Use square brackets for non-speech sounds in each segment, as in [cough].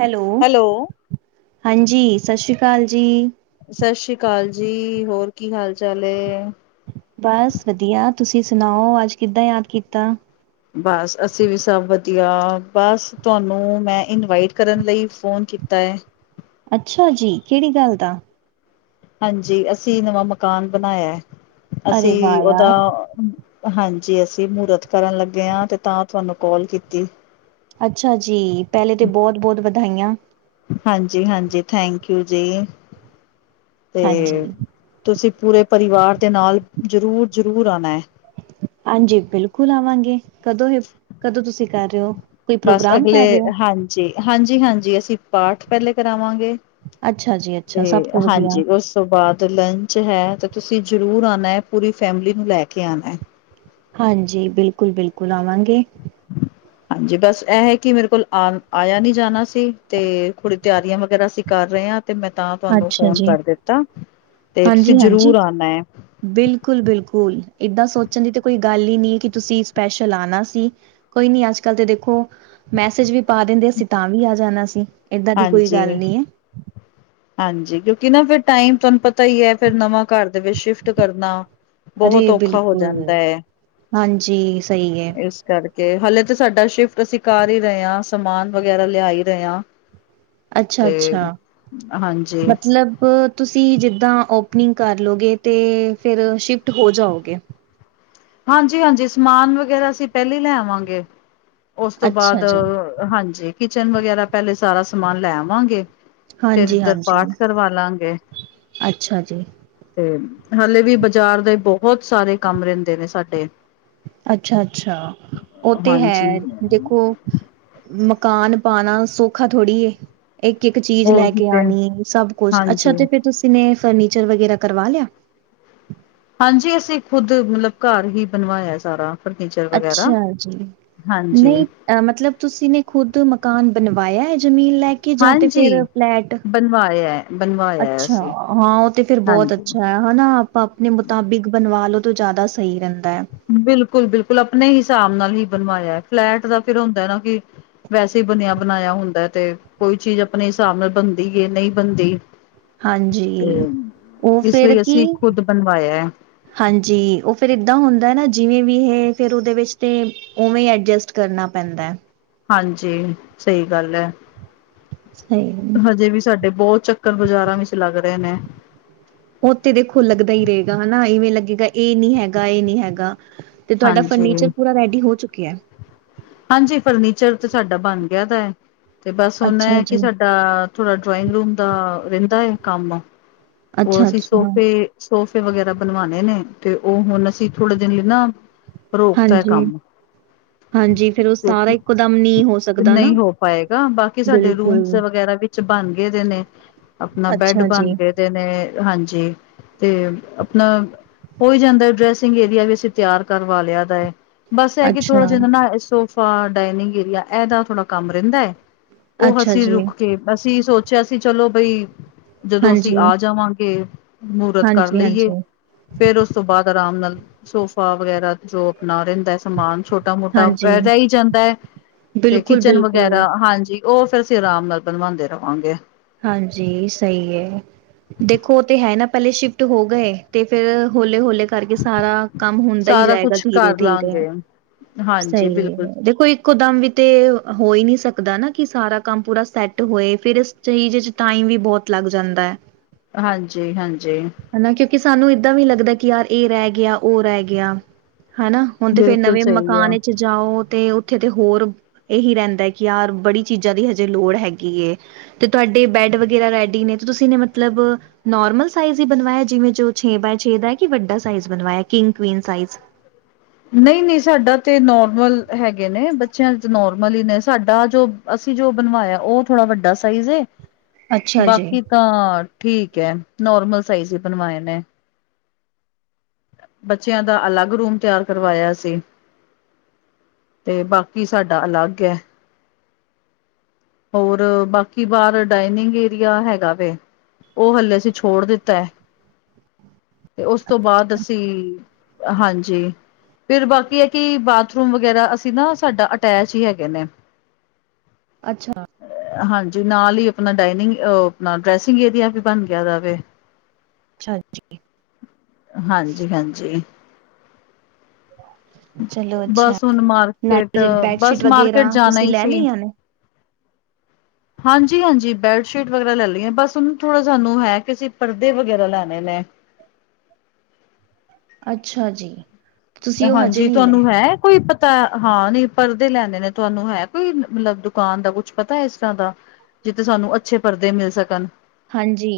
Hello ਹਾਂਜੀ ਸਤਿ ਸ਼੍ਰੀ ਕਾਲ ਜੀ। ਸਤਿ ਸ੍ਰੀ ਕਾਲ ਜੀ। ਹੋਰ ਕੀ ਹਾਲ ਚਾਲ ਏ? ਬਸ ਵਧੀਆ। ਤੁਸੀਂ ਸੁਨਾਔ ਅੱਜ ਕਿੱਦਾਂ ਯਾਦ ਕੀਤਾ? ਬਸ ਅਸੀਂ ਵੀ ਸਭ ਵਧੀਆ। ਬਸ ਤੁਆਨੂੰ ਮੈਂ ਇਨਵਾਈਟ ਕਰਨ ਲਈ ਫੋਨ ਕੀਤਾ ਏ। ਅੱਛਾ ਜੀ! ਕੇੜੀ ਗੱਲ ਦਾ? ਹਾਂਜੀ ਅਸੀਂ ਨਵਾਂ ਮਕਾਨ ਬਨਾਇਆ। ਅਰੇ ਅਸੀਂ ਵਾਹ ਉਦਾ ਯਾਰ ਹਾਂਜੀ ਅਸੀਂ ਮੂਰਤ ਕਰਨ ਲੱਗੇ ਆ ਤੇ ਤਾਂ ਤੁਆਨੂੰ ਕਾਲ ਕੀਤੀ। ਅੱਛਾ ਜੀ! ਪੈਲੇ ਤੇ ਬਹੁਤ-ਬਹੁਤ ਵਧਾਈਆਂ। ਹਾਂਜੀ- ਹਾਂਜੀ ਥੈਂਕਯੂ ਜੀ ਤੇ ਹਾਂਜੀ, ਤੁਸੀਂ ਪੂਰੇ ਪਰਿਵਾਰ ਦੇ ਨਾਲ ਜ਼ਰੂਰ -ਜ਼ਰੂਰ ਆਨਾ ਐ। ਹਾਂਜੀ ਬਿਲਕੁਲ ਆਵਾਂਗੇ। ਕਦੋਂ ਏ ਕਦੋਂ ਤੁਸੀਂ ਕਰ ਰੇ ਔ। ਬਸ ਅਗਲੇ ਹਾਂਜੀ-ਹਾਂਜੀ-ਹਾਂਜੀ ਅਸੀਂ ਪਾਠ ਪੈਲੇ ਕਰਾਵਾਂਗੇ। ਅੱਛਾ ਜੀ ਅੱਛਾ ਤੇ ਸਭ ਤੋਂ ਵਧੀਆ। ਹਾਂਜੀ ਉਸ ਬਾਅਦ ਲੰਚ ਹੈ ਤਾਂ ਤੁਸੀਂ ਜ਼ਰੂਰ ਆਣਾ, ਪੂਰੀ ਫੈਮਿਲੀ ਨੂੰ ਲੈ ਕੇ ਆਣਾ। ਹਾਂਜੀ ਬਿਲਕੁਲ ਬਿਲਕੁਲ ਆਵਾਂਗੇ। ਹਮ [inaudible] ਹਾਂਜੀ, ਬਸ ਇਹ ਹੈ ਕਿ ਮੇਰੇ ਕੋਲ ਆਣ ਆਇਆ ਨੀ ਜਾਣਾ ਸੀ ਤੇ ਥੋੜੀ ਤਿਆਰੀਆਂ ਵਗੈਰਾ ਸੀ। ਕਰ ਰਹੇ ਆ ਤੇ ਮੈਂ ਤਾਂ ਤੁਹਾਨੂੰ ਅੱਛਾ ਫੋਨ ਜੀ। ਕਰ ਦਿੱਤਾ, ਤੇ ਤੁਸੀਂ ਜ਼ਰੂਰ ਆਂਣਾ ਏ। ਬਿਲਕੁਲ ਬਿਲਕੁਲ ਏਦਾਂ ਸੋਚਣ ਦੀ ਤਾਂ ਕੋਈ ਗੱਲ ਈ ਨੀ ਕਿ ਤੁਸੀਂ ਸਪੈਸ਼ਲ ਆਂਣਾ ਸੀ। ਕੋਈ ਨੀ ਅੱਜ ਕੱਲ ਤੇ ਦੇਖੋ, ਮੈਸੇਜ ਵੀ ਪਾ ਦਿੰਦੇ ਤੇ ਅਸੀਂ ਤਾਂ ਵੀ ਆ ਜਾਣਾ ਸੀ। ਏਦਾਂ ਦੀ ਕੋਈ ਹਾਂਜੀ। ਗੱਲ ਨੀ ਹੈ। ਹਾਂਜੀ, ਕਿਉਂਕਿ ਨਾ ਫਿਰ ਟਾਈਮ ਤੁਹਾਨੂੰ ਪਤਾ ਈ ਆ, ਫਿਰ ਨਵਾਂ ਘਰ ਦੇ ਵਿੱਚ ਸ਼ਿਫਟ ਕਰਨਾ। ਬਹੁਤ ਅਰੇ ਔਖਾ ਹੋ ਬਿਲਕੁਲ ਜਾਂਦਾ ਹਾਂਜੀ ਸਹੀ ਹੈ ਇਸ ਕਰਕੇ ਹਲੇੇ ਤੇ ਸਾਡਾ ਸ਼ਿਫਟ ਅਸੀਂ ਕਰ ਈ ਰਹੇ ਆ, ਸਮਾਨ ਵਗੈਰਾ ਲਿਆ ਈ ਰਹੇ ਆ। ਅੱਛਾ ਅੱਛਾ ਹਾਂਜੀ ਮਤਲਬ ਤੁਸੀਂ ਜਿੱਦਾਂ ਓਪਨਿੰਗ ਕਰਲਓਗੇ ਤੇ ਫਿਰ ਸ਼ਿਫਟ ਹੋ ਜਾਓਗੇ। ਹਾਂਜੀ ਹਾਂਜੀ ਸਮਾਨ ਵਗੈਰਾ ਅਸੀਂ ਪਹਿਲੀ ਲੈ ਆਵਾਂਗੇ, ਉਸ ਤੋਂ ਅੱਛਾ ਬਾਅਦ ਜੀ ਹਾਂਜੀ, ਕਿਚਨ ਵਗੈਰਾ ਪਹਿਲੇ ਸਾਰਾ ਸਮਾਨ ਲੈ ਆਵਾਂਗੇ। ਫਿਰ ਇੱਧਰ ਹਾਂਜੀ-ਹਾਂਜੀ ਪਾਠ ਕਰਵਾ ਲਾਂ ਗੇ। ਅੱਛਾ ਜੀ। ਤੇ ਹਾਲੇ ਵੀ ਬਜ਼ਾਰ ਦੇ ਬਹੁਤ ਸਾਰੇ ਕੰਮ ਰਹਿੰਦੇ ਨੇ ਸਾਡੇ। ਅੱਛਾ ਅੱਛਾ ਉਹ ਤੇ ਹੈ ਹਾਂਜੀ। ਦੇਖੋ ਮਕਾਨ ਪਾਣਾ ਸੌਖਾ ਥੋੜ੍ਹੀ ਏ। ਇੱਕ ਇੱਕ ਚੀਜ਼ ਲੈ ਉਹੀ ਕੇ ਤੇ ਆਣੀ ਏ ਸਭ ਕੁਛ, ਅੱਛਾ ਹਾਂਜੀ। ਤੇ ਫਿਰ ਤੁਸੀਂ ਨੇ ਫਰਨੀਚਰ ਵਗੈਰਾ ਕਰਵਾ ਲਿਆ? ਹਾਂਜੀ ਅਸੀਂ ਖੁੱਦ ਮਤਲਬ ਘਰ ਹੀ ਬਣਵਾਇਆ ਸਾਰਾ। ਫਰਨੀਚਰ ਵਗੈਰਾ ਅੱਛਾ ਜੀ। ਹਾਂਜੀ। ਨਈ ਅ ਮਤਲਬ ਤੁਸੀਂ ਨੇ ਖੁਦ ਮਕਾਨ ਬਣਵਾਇਆ ਹੈ ਜ਼ਮੀਨ ਲੈ ਕੇ ਜਾਂ ਤੇ ਫਿਰ ਹਾਂਜੀ! ਫਲੈਟ? ਬਣਵਾਇਆ। ਅੱਛਾ! ਹਾਂ ਉਹ ਤੇ ਫੇਿਰ ਬਹੁਤ ਹਾਂਜੀ। ਅੱਛਾ ਆ। ਹੈਨਾ ਆਪਾਂ ਆਪਣੇ ਮੁਤਾਬਿਕ ਬਣਵਾਾਲੋ ਤਾਂ ਜ਼ਿਆਦਾ ਸਹੀ ਰਹਿੰਦਾ ਆ। ਬਿਲਕੁਲ ਬਿਲਕੁਲ ਆਪਣੇ ਹਿਸਾਬ ਨਾਲ ਹੀ ਬਣਵਾਇਆ ਫਲੈਟ ਦਾ ਫਿਰ ਹੁੰਦਾ ਨਾ ਕਿ ਵੈਸੇ ਬਣਿਆ ਬਣਾਇਆ ਹੁੰਦਾ ਤੇ ਕੋਈ ਚੀਜ਼ ਆਪਣੇ ਹਿਸਾਬ ਨਾਲ ਬਣਦੀ ਏ ਨਹੀਂ ਬਣਦੀ। ਤੇ ਹਾਂਜੀ ਓ ਇਸ ਫਿਰ ਲਈ ਕੀ ਅਸੀਂ ਖੁਦ ਬਣਵਾਇਆ। ਹਾਂਜੀ, ਉਹ ਫਿਰ ਇੱਦਾਂ ਹੁੰਦਾ ਨਾ ਜਿਵੇਂ ਵੀ ਇਹ ਫਿਰ ਉਹਦੇ ਵਿੱਚ ਤੇ ਉਵੇਂ ਐਡਜਸਟ ਕਰਨਾ ਪੈਂਦਾ। ਹਾਂਜੀ, ਸਹੀ ਗੱਲ ਏ, ਸਈ ਹਜੇ ਵੀ ਸਾਡੇ ਬਹੁਤ ਚੱਕ ਚਕਰ ਬਾਜ਼ਾਰਾਂ ਵਿਚ ਲੱਗ ਰਹੇ ਨੇ। ਉਹ ਤੇ ਦੇਖੋ ਲੱਗਦਾ ਈ ਰਹੇਗਾ, ਹੈਨਾ ਇਵੇਂ ਲੱਗੇਗਾ ਇਹ ਨੀ ਹੈਗਾ ਇਹ ਨੀ ਹੈਗਾ। ਤੇ ਤੁਹਾਡਾ ਹਾਂਜੀ ਫਰਨੀਚਰ ਪੂਰਾ ਰੈਡੀ ਹੋ ਚੁੱਕਿਆ। ਹਾਂਜੀ ਫਰਨੀਚਰ ਤੇ ਸਾਡਾ ਬਣ ਗਿਆ ਦਾ ਹੈ ਤੇ ਬਸ ਹੁਣ ਅੱਛਾ ਏਹ ਕਿ ਜੀ ਸਾ ਦਾ ਥੋੜਾ ਡਰਾਇੰਗ ਰੂਮ ਦਾ ਰਹਿੰਦਾ ਏ ਕੰਮ ਉਹ ਅੱਛਾ ਅਸੀਂ ਅੱਛਾ ਸੋਫੇ ਸੋਫੇ ਵਗੈਰਾ ਬਣਵਾਣੇ ਨੇ ਤੇ ਉਹ ਹੁਣ ਅਸੀਂ ਥੋੜੇ ਦਿਨ ਲਈ ਨਾ ਰੋਕਤਾ ਏ ਹਾਂਜੀ ਕੰਮ। ਹਾਂਜੀ ਫੇਰ ਉਹ [inaudible] ਸਾਰਾ ਰੋਟੀ ਇੱਕੋ ਦਮ ਨਹੀਂ ਹੋ ਸਕਦਾ ਨਾ ਨਹੀਂ ਹੋ ਪਾਏਗਾ। ਬਾਕੀ ਸਾਡੇ ਰੂਮ ਚ ਬਿਲਕੁਲ ਵਗੈਰਾ ਵੀ ਤੇ ਬਣ ਗੇ ਦੇ ਨੇ ਆਪਣਾ ਬੈੱਡ ਅੱਛਾ ਬਣ ਜੀ ਗਏ ਤੇ ਨੇ ਹਾਂਜੀ ਤੇ ਆਪਣਾ ਹੋਈ ਜਾਂਦਾ ਡਰੈਸਿੰਗ ਏਰੀਆ ਵੀ ਅਸੀਂ ਤਿਆਰ ਕਰਵਾ ਲਿਆ ਦਾ ਏ। ਬਸ ਇਹ ਕਿ ਅੱਛਾ ਥੋੜ੍ਹਾ ਜਿਨ੍ਹਾਂ ਸੋਫਾ, ਡਾਇਨਿੰਗ ਏਰੀਆ ਇਹਦਾ ਥੋੜ੍ਹਾ ਕੰਮ ਰਹਿੰਦਾ ਏ। ਉਹ ਅੱਛਾ ਅਸੀਂ ਜੀ ਰੁਕ ਕੇ ਅਸੀਂ ਸੋਚਿਆ ਸੀ ਚਲੋ ਬਈ ਜਦੋਂ ਵੀ ਹਾਂਜੀ ਆ ਜਾਵਾਂਗੇ, ਮਹੂਰਤ ਕਰ ਹਾਂਜੀ ਲਈਏ। ਹਾਂਜੀ ਫੇਰ ਉਸ ਤੋਂ ਬਾਦ ਆਰਾਮ ਨਾਲ ਸੋਫਾ ਵਗੈਰਾ ਜੋ ਅਪਣਾ ਰਹਿੰਦਾ ਸਮਾਨ ਛੋ ਕੰਮ ਮੋਟਾ ਹਾਂਜੀ ਰਹੀ ਜਾਂਦਾ ਹੈ ਤੇ ਬਿਲਕੁਲ ਕਿਚਨ ਬਿਲਕੁਲ ਵਗੈਰਾ ਹਾਂਜੀ। ਉ ਫੇਰ ਅਸੀਂ ਆਰਾਮ ਨਾਲ ਬਣਵਾਂਦੇ ਰਵਾਗੇ। ਹਾਂਜੀ, ਸਹੀ ਏ। ਦੇਖੋ ਉ ਤੇ ਹੈ ਨਾ ਪਹਿਲੇ ਸ਼ਿਫਟ ਹੋ ਗਏ ਤੇ ਫਿਰ ਹੌਲੇ-ਹੌਲੇ ਇਸ ਕਰਕੇ ਸਾਰਾ ਕੰਮ ਹੁੰਦਾ ਈਂ ਸਾਰਾ ਜਾਏਗਾ ਕੁਛ ਕਰ ਦੀਰੇ-ਦੀਰੇ। ਲਾਂਗੇ ਹਾਂਜੀ ਸਹੀ ਏ ਬਿਲਕੁਲ ਦੇਖੋ ਇ ਇਕੋ ਦਮ ਵੀ ਤੇ ਹੋਈ ਨੀ ਸਕਦਾ ਨਾ ਕਿ ਸਾਰਾ ਕੰਮ ਪੂਰਾ ਸੈੱਟ ਹੋਏ ਫਿਰ ਇ ਚੀਜ ਚ ਟਾਈਮ ਵੀ ਬਹੁਤ ਲੱਗ ਜਾਂਦਾ ਏ। ਹਾਂਜੀ-ਹਾਂਜੀ। ਹੈਨਾ ਕਿਉਂਕਿ ਸਾਨੂੰ ਏਦਾਂ ਵੀ ਲੱਗਦਾ ਕਿ ਯਾਰ ਇਹ ਰਹਿ ਗਿਆ ਉਹ ਰਹਿ ਗਿਆ ਹਨਾ। ਹੁਣ ਤੇ ਫੇਰ ਬਿਲਕੁਲ ਨਵੇਂ ਸਹੀ ਮਕਾਨ ਆ। ਵਚ ਜਾਓ ਤੇ ਉੱਥੇ ਤੇ ਹੋਰ ਇਹੀ ਰਹਿੰਦਾ ਏ ਕਿ ਯਾਰ ਬੜੀ ਚੀਜ਼ਾਂ ਦੀ ਹਜੇ ਲੋੜ ਹੈਗੀ ਏ। ਤੇ ਤੁਹਾਡੇ ਬੈਡ ਵਗੈਰਾ ਰੈਡੀ ਨੇ ਤੇ ਤੁਸੀਂ ਨੇ ਮਤਲਬ ਨੋਰਮਲ ਸਾਈਜ ਈ ਬਣਵਾਇਆ ਜਿਵੇਂ ਜੋ ਛੇ ਬਾਈ ਛੇ ਦਾ ਏ ਵੱਡਾ ਸਾਈਜ ਬਣਵਾਇਆ ਕਿੰਗ ਕੀਵੀਨ ਸਾਈਜ। ਨਈ-ਨਈ, ਸਾਡਾ ਤੇ ਨੋਰਮਲ ਹੈਗੇ ਨੇ ਬੱਚਿਆਂ ਚ ਨੋਰਮਲ ਹੀ ਨੇ ਸਾਡਾ ਜੋ ਅਸੀਂ ਜੋ ਬਣਵਾਇਆ ਉਹ ਥੋੜਾ ਵੱਡਾ ਸਾਈਜ਼ ਏ। ਅੱਛਾ ਜੀ ਬਾਕੀ ਤਾਂ ਠੀਕ ਏ, ਨੋਰਮਲ ਸਾਈਜ਼ ਈ ਬਣਵਾਏ ਨੇ। ਬੱਚਿਆਂ ਦਾ ਅਲੱਗ ਰੂਮ ਤਿਆਰ ਕਰਵਾਇਆ ਅਸੀਂ। ਬਾਕੀ ਸਾਡਾ ਅਲੱਗ ਏ। ਹੋਰ ਬਾਕੀ ਬਾਹਰ ਡਾਇਨਿੰਗ ਏਰੀਆ ਹੈਗਾ ਵੇ। ਉ ਹਲੇੇ ਅਸੀਂ ਛੋੜ ਦਿੱਤਾ ਏ। ਤੇ ਉਸ ਤੋਂ ਬਾਅਦ ਅਸੀਂ, ਹਾਂਜੀ। ਫਿਰ ਬਾਕੀ ਏ ਕਿ ਬਾਥਰੂਮ ਵਗੈਰਾ ਅਸੀਂ ਨਾ ਸਾਡਾ ਅਟੈਚ ਈ ਹੈਗੇ ਨੇ। ਅੱਛਾ। ਹਾਂਜੀ, ਨਾਲ ਹੀ ਆਪਣਾ ਡਾਇਨਿੰਗ ਓ ਆਪਣਾ ਡਰੈਸਿੰਗ ਏਰੀਆ ਵੀ ਬਣ ਗਿਆ ਦਾਵੇ। ਅੱਛਾਜੀ। ਹਾਂਜੀ-ਹਾਂਜੀ। ਚਲੋ ਅੱਛਾ ਬਸ ਹੁਣ ਮਾਰਕੀਟ ਨਾਲੇ ਬੈਡਸ਼ੀਟ ਬਸ ਵਗੈਰਾ ਮਾਰਕੀਟ ਜਾਂਨਾ ਤੁਸੀਂ ਈਂ ਲੈ ਸੀ। ਲਈਆਂ ਨੇ? [inaudible] ਹਾਂਜੀ-ਹਾਂਜੀ, ਬੈਡਸ਼ੀਟ ਵਗੈਰਾ ਲੈ ਲਈਆਂ, ਬਸ ਹੁਨ ਥੋੜ੍ਹਾ ਸਾਨੂੰ ਹੈ ਕਿ ਅਸੀਂ ਪਰਦੇ ਵਗੈਰਾ ਲੈਣੇ ਨੇ। ਅੱਛਾ ਜੀ। ਤੁਸੀਂ ਉਹ ਹਜੇ ਹਾਂਜੀ, ਨਹੀਂ ਲਏ। ਤੁਹਾਨੂੰ ਹੈ। ਕੋਈ ਪਤਾ ਏ, ਨੀ ਪਰਦੇ ਲੈਂਨੇ ਨੇ ਤੁਹਾਨੂੰ ਹੈ ਕੋਈ ਮਤਲਬ ਦੁਕਾਨ ਦਾ ਕੁਛ ਪਤਾ ਇਸ ਤਰ੍ਹਾਂ ਦਾ। ਜਿੱਤੇ ਸਾਨੂੰ ਅੱਛੇ ਪਰਦੇ ਮਿਲ ਸਕਣ। ਹਾਂਜੀ।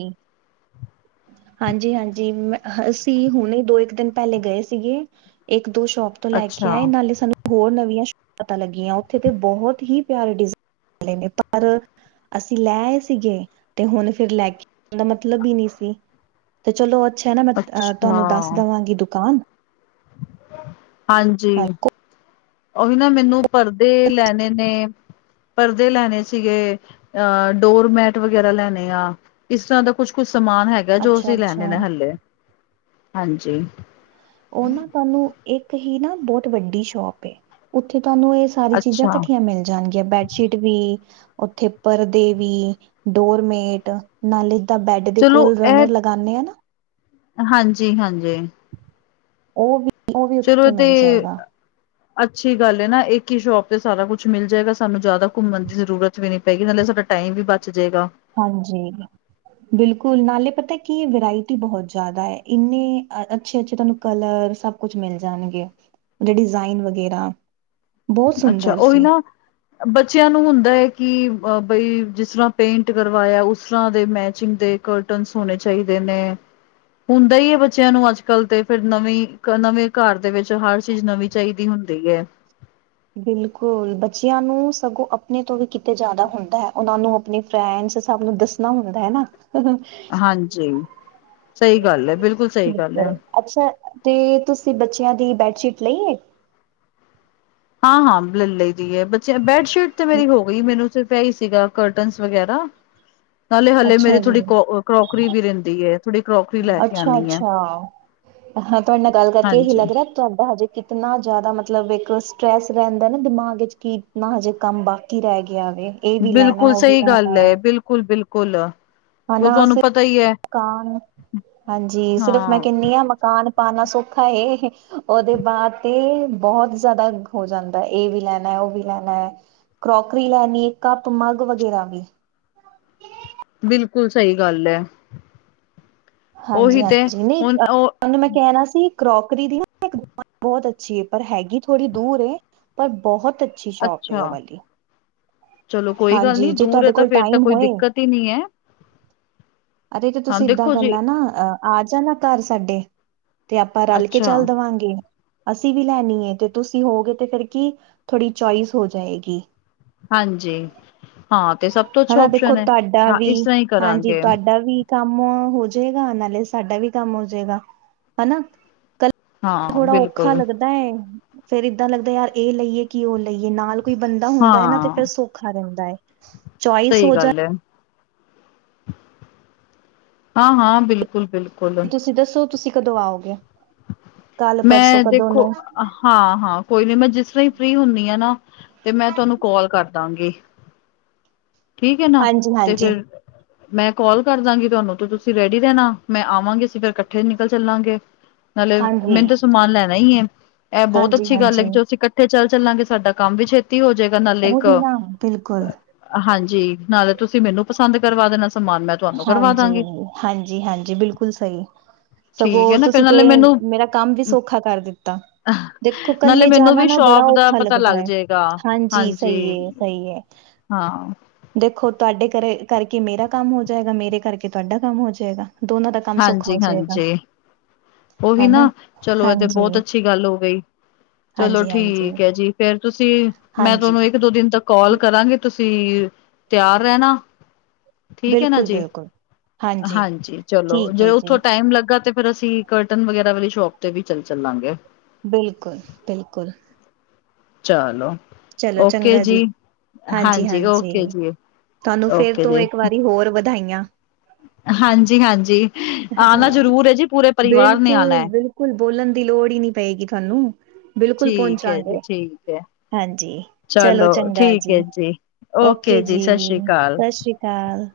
ਹਾਂਜੀ-ਹਾਂਜੀ, ਮ ਅਸੀਂ ਹੁਣੇ ਦੋ-ਇੱਕ ਦਿਨ ਪਹਿਲੇ ਗਏ ਸੀਗੇ। ਇੱਕ-ਦੋ ਸ਼ੋਪ ਤੋਂ ਲੈ ਕੇ ਅੱਛਾ, ਆਏ ਨਾਲੇ ਸਾਨੂੰ ਹੋਰ ਨਵੀਆਂ ਸ਼ੋਪ ਲੱਗੀਆਂ ਉੱਥੇ ਤੇ ਬਹੁਤ ਹੀ ਪਿਆਰੇ ਡਿਜਾਇਨ ਮਿਲੇ ਨੇ ਪਰ ਅਸੀਂ ਲੈ ਆਏ ਸੀਗੇ ਤੇ ਹੁਣ ਫਿਰ ਲੈ ਕੇ ਆਉਣ ਦਾ ਮਤਲਬ ਹੀ ਨਹੀਂ ਸੀ। ਤੇ ਚਲੋ ਅੱਛਾ ਹੈਨਾ ਮੈਂ ਆ ਅੱਛਾ ਤੁਹਾਨੂੰ ਦੱਸ ਦੇਵਾਂਗੀ ਦੁਕਾਨ। ਹਾਂਜੀ, ਉਵੀ ਨਾ ਮੈਨੂੰ ਪਰਦੇ ਲੈਣੇ ਨੇ। ਪਰਦੇ ਲੈਣੇ ਸੀਗੇ। ਅ ਡੋਰਮੈਟ ਵਗੈਰਾ ਲੈਨੇਆ, ਇਸ ਤਰਾਂ ਦਾ ਕੁਛ-ਕੁੱਛ ਸਮਾਨ ਹੈ ਗਾ ਜੋ ਅਸੀਂ ਲੈਨੇ ਨੇ ਅੱਛਾ-ਅੱਛਾ। ਹੱਲੇੇ, ਹਾਂਜੀ। ਓ ਨਾ ਧਾਨੂੰ ਇੱਕ ਹੀ ਨਾ ਬੌਤ ਵੱਡੀ ਸ਼ੋਪ ਏ, ਓਥੇ ਧਾਨੂੰ ਏ ਸਾਰੀਆਂ ਚੀਜ਼ਾਂ ਅੱਛਾ ਕੱਠੀਆਂ ਮਿਲ ਜਾਣਗੀਆ ਬੈਡਸ਼ੀਟ ਵੀ, ਓਥੇ ਪਰਦੇ ਵੀ, ਡੋਰਮੇਟ ਨਾਲੇ ਏਦਾ ਬੈਡ ਦੇ ਕੋਲ ਰਨਰ ਲਗਾਂਨੇ ਆਂ ਨਾ। ਹਾਂਜੀ-ਹਾਂਜੀ। ਓ ਵੀ ਉਹ ਵੀ ਚਲੋ ਏ ਉੱਥੇ ਤੇ ਮਿਲ ਜਾਏਗਾ। ਅੱਛੀ ਗੱਲ ਏ ਨਾ ਏਕ ਈ ਸੌ਼ਪ ਤੇ ਸਾਰਾ ਕੁਛ ਮਿਲ ਜਾਏਗਾ ਸਾਨੂੰ ਜਾਦਾ ਘੁੰਮਣ ਦੀ ਜ਼ਰੂਰ ਤ ਵੀ ਨੀ ਪਏਗੀ ਨਾਲੇ ਸਾਡਾ ਟਾਈਮ ਵੀ ਬਚ ਜੇਗਾ। ਹਾਂਜੀ। ਬਿਲਕੁਲ ਨਾਲੇ ਪਤਾ ਕੀ ਏ ਵਰਾਏਟੀ ਬਹੋ ਜਾਦਾ ਐ, ਈਨੀ ਅ ਅੱਛੇ-ਅੱਛੇ ਧੋਨੂੰ ਕਲਰ ਸਭ ਕੁਛ ਮਿਲ ਜਾਣਗੇ, ਡੇ ਡਿਜ਼ਾਈਨ ਵਗੈਰਾ। ਬਹੁਤ ਅੱਛਾ ਸੁੰਦਰ ਓਈ ਸੀ। ਨਾ ਬੱਚੇਆਂ ਨੂੰ ਹੁੰਦਾ ਐ ਕੀ ਅ ਬਈ ਜਿਸ ਤਰਾਂ ਪੇਂਟ ਕਰਵਾਏਆ ਊਸ ਤਰ ਦੇ ਮੈਚਿੰਗ ਦੇ ਕਟਨਸ ਹੋਣੇ ਚਾਈਦੇ ਨੇ। ਹੁੰਦਾ ਈ ਏ ਬੱਚੇਆਂ ਨੂੰ ਅੱਜ-ਕੱਲ ਤੇ ਫੇਰ ਨਵੀਂ ਨਵੇਂ ਘਰ ਦੇ ਵਿਚ ਹਰ ਚੀਜ਼ ਨਵੀਂ ਚਾਈਦੀ ਹੁੰਦੀ ਐ। ਬਿਲਕੁਲ ਬੱਚੇਆਂ ਨੂੰ ਸਗੋਂ ਆਪਣੇ ਤੋਂ ਵੀ ਕਿਤੇ ਜਾਦਾ ਹੁੰਦਾ ਐ ਓਨਾਂ ਨੂੰ ਅਪਨੀ ਫੈਂਰਡਸ ਦੱਸਣਾ ਹੁੰਦਾ ਐਨਾ। ਹਾਂਜੀ, ਸਈ ਗੱਲ ਐ, ਬਿਲਕੁਲ ਸਈ ਗੱਲ ਐ। ਅੱਛਾ, ਤੇ ਤੁਸੀਂ ਬੱਚੇਆਂ ਦੀ ਬੈਡਸ਼ੀਟ ਲਈਏ? ਹਾਂ-ਹਾਂ ਲੈ ਲਈ ਦੀ ਐ ਬੱਚੇ ਬੈਡਸ਼ੀਟ ਤੇ ਮੇਰੀ ਹੋ ਗਈ ਮੇਨੂੰ ਸਿਰਫ ਐਹੀ ਸੀਗਾ ਕਟਨਸ ਵਗੈਰਾ ਨਾਲੇ ਹਾਲੇ ਮੇਰੀ ਅੱਛਾ ਜੀ ਥੋੜੀ ਕਰੋਕਰੀ ਵੀ ਰੈਂਦੀ ਥੋੜੀ ਕਰੋਕਰੀ ਲੈ ਕੇ ਅੱਛਾ ਆਨੀ ਐ। ਅੱਛਾ ਹਾਂ ਤੁਹਾ ਨਾਲ ਗੱਲ ਕਰਕੇ ਏਹੀ ਹਾਂਜੀ ਲੱਗ ਰਾ ਤੁਹਾਡਾ ਹਜੇ ਕਿਤਨਾ ਜਾਦਾ ਮਤਲਬ ਇੱਕ ਸਟਰ੍ਰੈਸ ਰੈਂਦਾ ਨਾ ਦਿਮਾਗ ਵਿਚ ਕੀ ਕਿਤਨਾ ਹਜੇ ਕੰਮ ਬਾ ਕੀ ਰੈ ਗੈ ਵੇ। ਇਹ ਵੀ ਲੈਣਾ ਬਿਲਕੁਲ ਉਹ ਵੀ ਸਈ ਗੱਲ ਲੈਣਾ ਹੈ ਐ, ਬਿਲਕੁਲ-ਬਿਲਕੁਲ। ਹਨਾ ਅਸੀਂ ਕਾਨ, ਹਾਂਜੀ ਸਿਰਫ਼ ਮੈਂ ਹਾਂ ਕੈਂਨੀ ਆਂ ਮਕਾਨ ਪਾਣਾ ਸੋਖਾ ਏ ਓਦੇ ਬਾਦ ਤੇ ਬਹੁਤ ਜਾਦਾ ਹੋ ਜਾਂਦਾ ਏ ਵੀ ਲੈਣਾ ਓ ਵੀ ਲੈਣਾ। ਕਰੋਕਰੀ ਲੈਨੀ ਕੱਪ-ਮੱਗ ਵਗੈਰਾ ਵੀ। ਬਿਲਕੁਲ ਸਈ ਗੱਲ ਐ, ਓਹੀ ਤੇ, ਹੁਨ ਓ ਧਾਨੂੰ ਮੈਂ ਕੈਣਾ ਸੀ ਕਰੋਕਰੀ ਦੀ ਨਾ ਏਕ ਦ ਬਹੁਤ ਅੱਛੀ ਏ ਪਰ ਹੈਗੀ ਥੋੜੀ ਦੂਰ ਏ, ਪਰ ਬਹੁਤ ਅੱਛੀ ਸੌ਼ਪ ਏ ਅੱਛਾ ਓ ਵਾਲੀ। ਚਲੋ ਕੋਈ ਗੱਲ ਨੀ ਹਾਂਜੀ ਜੇ ਦੂਰ ਏ ਤੁਹਾਡੇ ਤਾਂ ਕੋਲ ਫੇਰ ਤਾਂ ਟਾਈਮ ਕੋਈ ਹੋਏ ਦਿਕਤ ਈ ਨੀ ਐਂ ਅਰੇ ਤੇ ਤੁਸੀਂ ਏਦਾਂ ਦੇਖੋ ਜੀ ਕਰਨਾ ਨਾ ਅ ਆ ਜਾਨਾ ਘਰ ਸਾਡੇ, ਤੇ ਆਪਾਂ ਰਲ ਕੇ ਅੱਛਾ ਚੱਲ ਦਵਾਂਗੇ। ਅਸੀਂ ਵੀ ਲੈਨੀ ਏ ਤੇ ਤੁਸੀਂ ਹੋਗੇ ਤੇ ਫੇਰ ਕੀ ਥੋੜੀ ਚੌਇਸ ਹੋ ਜਾਏਗੀ। ਹਾਂਜੀ, ਹਾਂ ਤੇ ਸਬ ਹਨਾ ਦੇਖੋ ਤਾਡਾ ਵੀ, ਹਾਂਜੀ, ਕਰਾਂਗੇ ਤਾਡਾ ਵੀ ਕੰਮ ਹੋ ਜੇਗਾ ਨਾਲੇ ਸਾਡਾ ਵੀ ਕੰਮ ਹੋ ਜੇਗਾ ਹਨਾ ਕ ਹਾਂ ਥੋੜਾ ਓਖਾ ਬਿਲਕੁਲ ਲੱਗਦਾ ਐ, ਫੇਰ ਈਦਾਂ ਲੱਗਦਾ ਯਾਰ ਏ ਲਈਏ ਓ ਲਈਏ ਨਾਲ ਕੋਈ ਬੰਦਾ ਹੁੰਦਾ ਐ ਨਾ ਤੇ ਹਾਂ ਫਿਰ ਸੌਖਾ ਰਹਿੰਦਾ ਐ ਸਹੀ ਗੱਲ ਐ ਹਾਂ ਹਾਂ ਬਿਲਕੁਲ ਐ ਬਿਲਕੁਲ ਐ ਤੁ ਦੱਸੋ ਤੁਸੀਂ ਕਦੋਂ ਆਓਗੇ ਕੱਲ ਪਰਸੋਂ ਕਦੋਂ ਨੂੰ ਆ ਹਾਂ ਹਾਂ ਕੋਈ ਨੀ ਮੈਂ ਜਿਸ ਤਰ੍ਹਾਂ ਹੀ ਫ੍ਰਰੀ ਹੁੰਣੀ ਆ ਨਾ ਤੇ ਮੈਂ ਤੁਹਾਨੂੰ ਕੋਲ ਕਰਦਾਂਗੀ ਈ ਠੀਕ ਐ ਨਾ ਹਾਂਜੀ ਤੇ ਹਾਂਜੀ ਫਿਰ ਮੈਂ ਕੋਲ ਕਰਦਾਂ ਗੀ ਤੁਹਾਨੂੰ ਤੇ ਤੁਸੀਂ ਰੈਡੀ ਈ ਰਹਿਣਾ ਆ ਮੈਂ ਆਵਾਂ ਗੀ ਅਸੀਂ ਫੇਰ ਇਕੱਠੇ ਨਿਕਲ ਚੱਲਾਂਗੇ ਏ ਨਾਲੇ ਹਾਂਜੀ ਮੈਨੂੰ ਤੇ ਸਮਾਨ ਲੈਣਾ ਹੀ ਐ ਇਹ ਬਹੁਤ ਹਾਂਜੀ ਅੱਛੀ ਗੱਲ ਹਾਂਜੀ ਐ ਕਿ ਚੱਲੋ ਅਸੀਂ ਕ ਫੇਰ ਚੱਲਾਂ ਗੇ ਸਾਡਾ ਕੰਮ ਵੀ ਛੇਤੀ ਹੋ ਜੇ ਗਾ ਨਾਲੇ ਇੱਕ ਉਹੀ ਆ ਨਾ ਬਿਲਕੁਲ ਹਾਂਜੀ ਨਾਲੇ ਤੁਸੀਂ ਮੈਨੂੰ ਪਸੰਦ ਕਰਵਾ ਦੇਣਾ ਆ ਹਾਂਜੀ ਈ ਹਾਂਜੀ ਈ ਹਾਂਜੀ ਈ ਬਿਲਕੁਲ ਸਈ ਸਗੋਂ ਠੀਕ ਹੈ ਨਾ ਫਿਰ ਤੁਸੀਂ ਪੈ ਨਾਲੇ ਮੈਨੂੰ ਅ ਮੇਰਾ ਆ ਕੰਮ ਵੀ ਸੌਖਾ ਕਰ ਦਿੱਤਾ ਆ ਦੇਖੋ ਨਾਲੇ ਕੱਲੇ ਮੈਨੂੰ ਜਾਣਾ ਵੀ ਨਾ ਬੜਾ ਸ਼ੋਪ ਦਾ ਔਖਾ ਪਤਾ ਲੱਗਦਾ ਲੱਗ ਐ ਜਾਏਗਾ। ਹਾਂਜੀ ਸਹੀ ਏ ਸਹੀ ਐ ਹਾਂ ਆ ਦੇਖੋ ਤਾਡੇ ਕਰੇ ਕਰਕੇ ਮੇਰਾ ਕੰਮ ਹੋ ਜਾਏਗਾ ਮੇਰੇ ਕਰਕੇ ਤੁਹਾਡਾ ਕੰਮ ਹੋ ਜਾਏਗਾ ਦੋਨਾਂ ਤੱ ਹਾਂਜੀ ਈ ਹਾਂਜੀ ਈ ਉਹੀ ਹਨਾ। ਨਾ ਚਲੋ ਇਹ ਤੇ ਹਾਂਜੀ, ਬਹੁਤ ਅੱਛੀ ਗੱਲ ਹੋ ਗਈ ਚਲੋ ਹਾਂਜੀ-ਹਾਂਜੀ, ਠੀਕ ਐ ਜੀ ਈ ਫੇਰ ਤੁਸੀਂ ਮੈਂ ਤੁਹਾਨੂੰ ਹਾਂਜੀ ਇੱਕ ਦੋ ਦਿਨ ਤੱਕ ਕੋਲ ਕਰਾਂਗੇ ਈ ਤੁ ਸੀਰ ਤਿਆਰ ਰਹਿਣਾ ਠੀਕ ਐ ਨਾ ਜੀ ਬਿਲਕੁਲ-ਬਿਲਕੁਲ। ਹਾਂਜੀ ਈ ਚਲੋ ਠੀਕ ਜੇ ਹੈ ਜੀ, ਉੱਥੋਂ ਟਾਈਮ ਲੱਗਾ ਤੇ ਫੇਰ ਅਸੀਂ ਕਰਟਨ ਵਗੈਰਾ ਵਾਲੀ ਸ਼ੋਪ ਤੇ ਵੀ ਚੱਲ ਚੱਲਾਂਗੇ ਏ ਬਿਲਕੁਲ ਬਿਲਕੁਲ ਚਾਅ ਲੋ ਚਲੋ ਓਕੇ ਚੰਗਾ ਜੀ ਈ ਹਾਂਜੀ ਹਾਂਜੀ-ਹਾਂਜੀ ਓਕੇ ਜੀ ਈ ਤੁਹਾਨੂੰ ਫੇਰ ਓਕੇ ਤੋਂ ਜੀ ਇੱਕ ਈ ਵਾਰੀ ਹੋਰ ਵਧਾਈਆਂ। ਹਾਂਜੀ ਹਾਂਜੀ ਆਣਾ ਜ਼ਰੂਰ ਐ ਜੀ ਪੂਰੇ ਪਰਿਵਾਰ ਨੇ ਆਣਾ ਬਿਲਕੁਲ, ਐ ਬਿਲਕੁਲ ਬੋਲਣ ਦੀ ਲੋੜ ਹੀ ਨਹੀਂ ਪਏਗੀ ਤੁਹਾਨੂੰ ਬਿਲਕੁਲ ਪਹੁੰਚਾਗੇ ਜੀ ਏ ਠੀਕ ਹੈ ਹਾਂਜੀ ਈ ਚਲੋ ਚੰਗਾ ਠੀਕ ਜੀ ਹੈ ਈ ਓਕੇ ਜੀ ਸਤਿ ਸ੍ਰੀ ਈ ਅਕਾਲ ਸਸਰੀ ਕਾਲ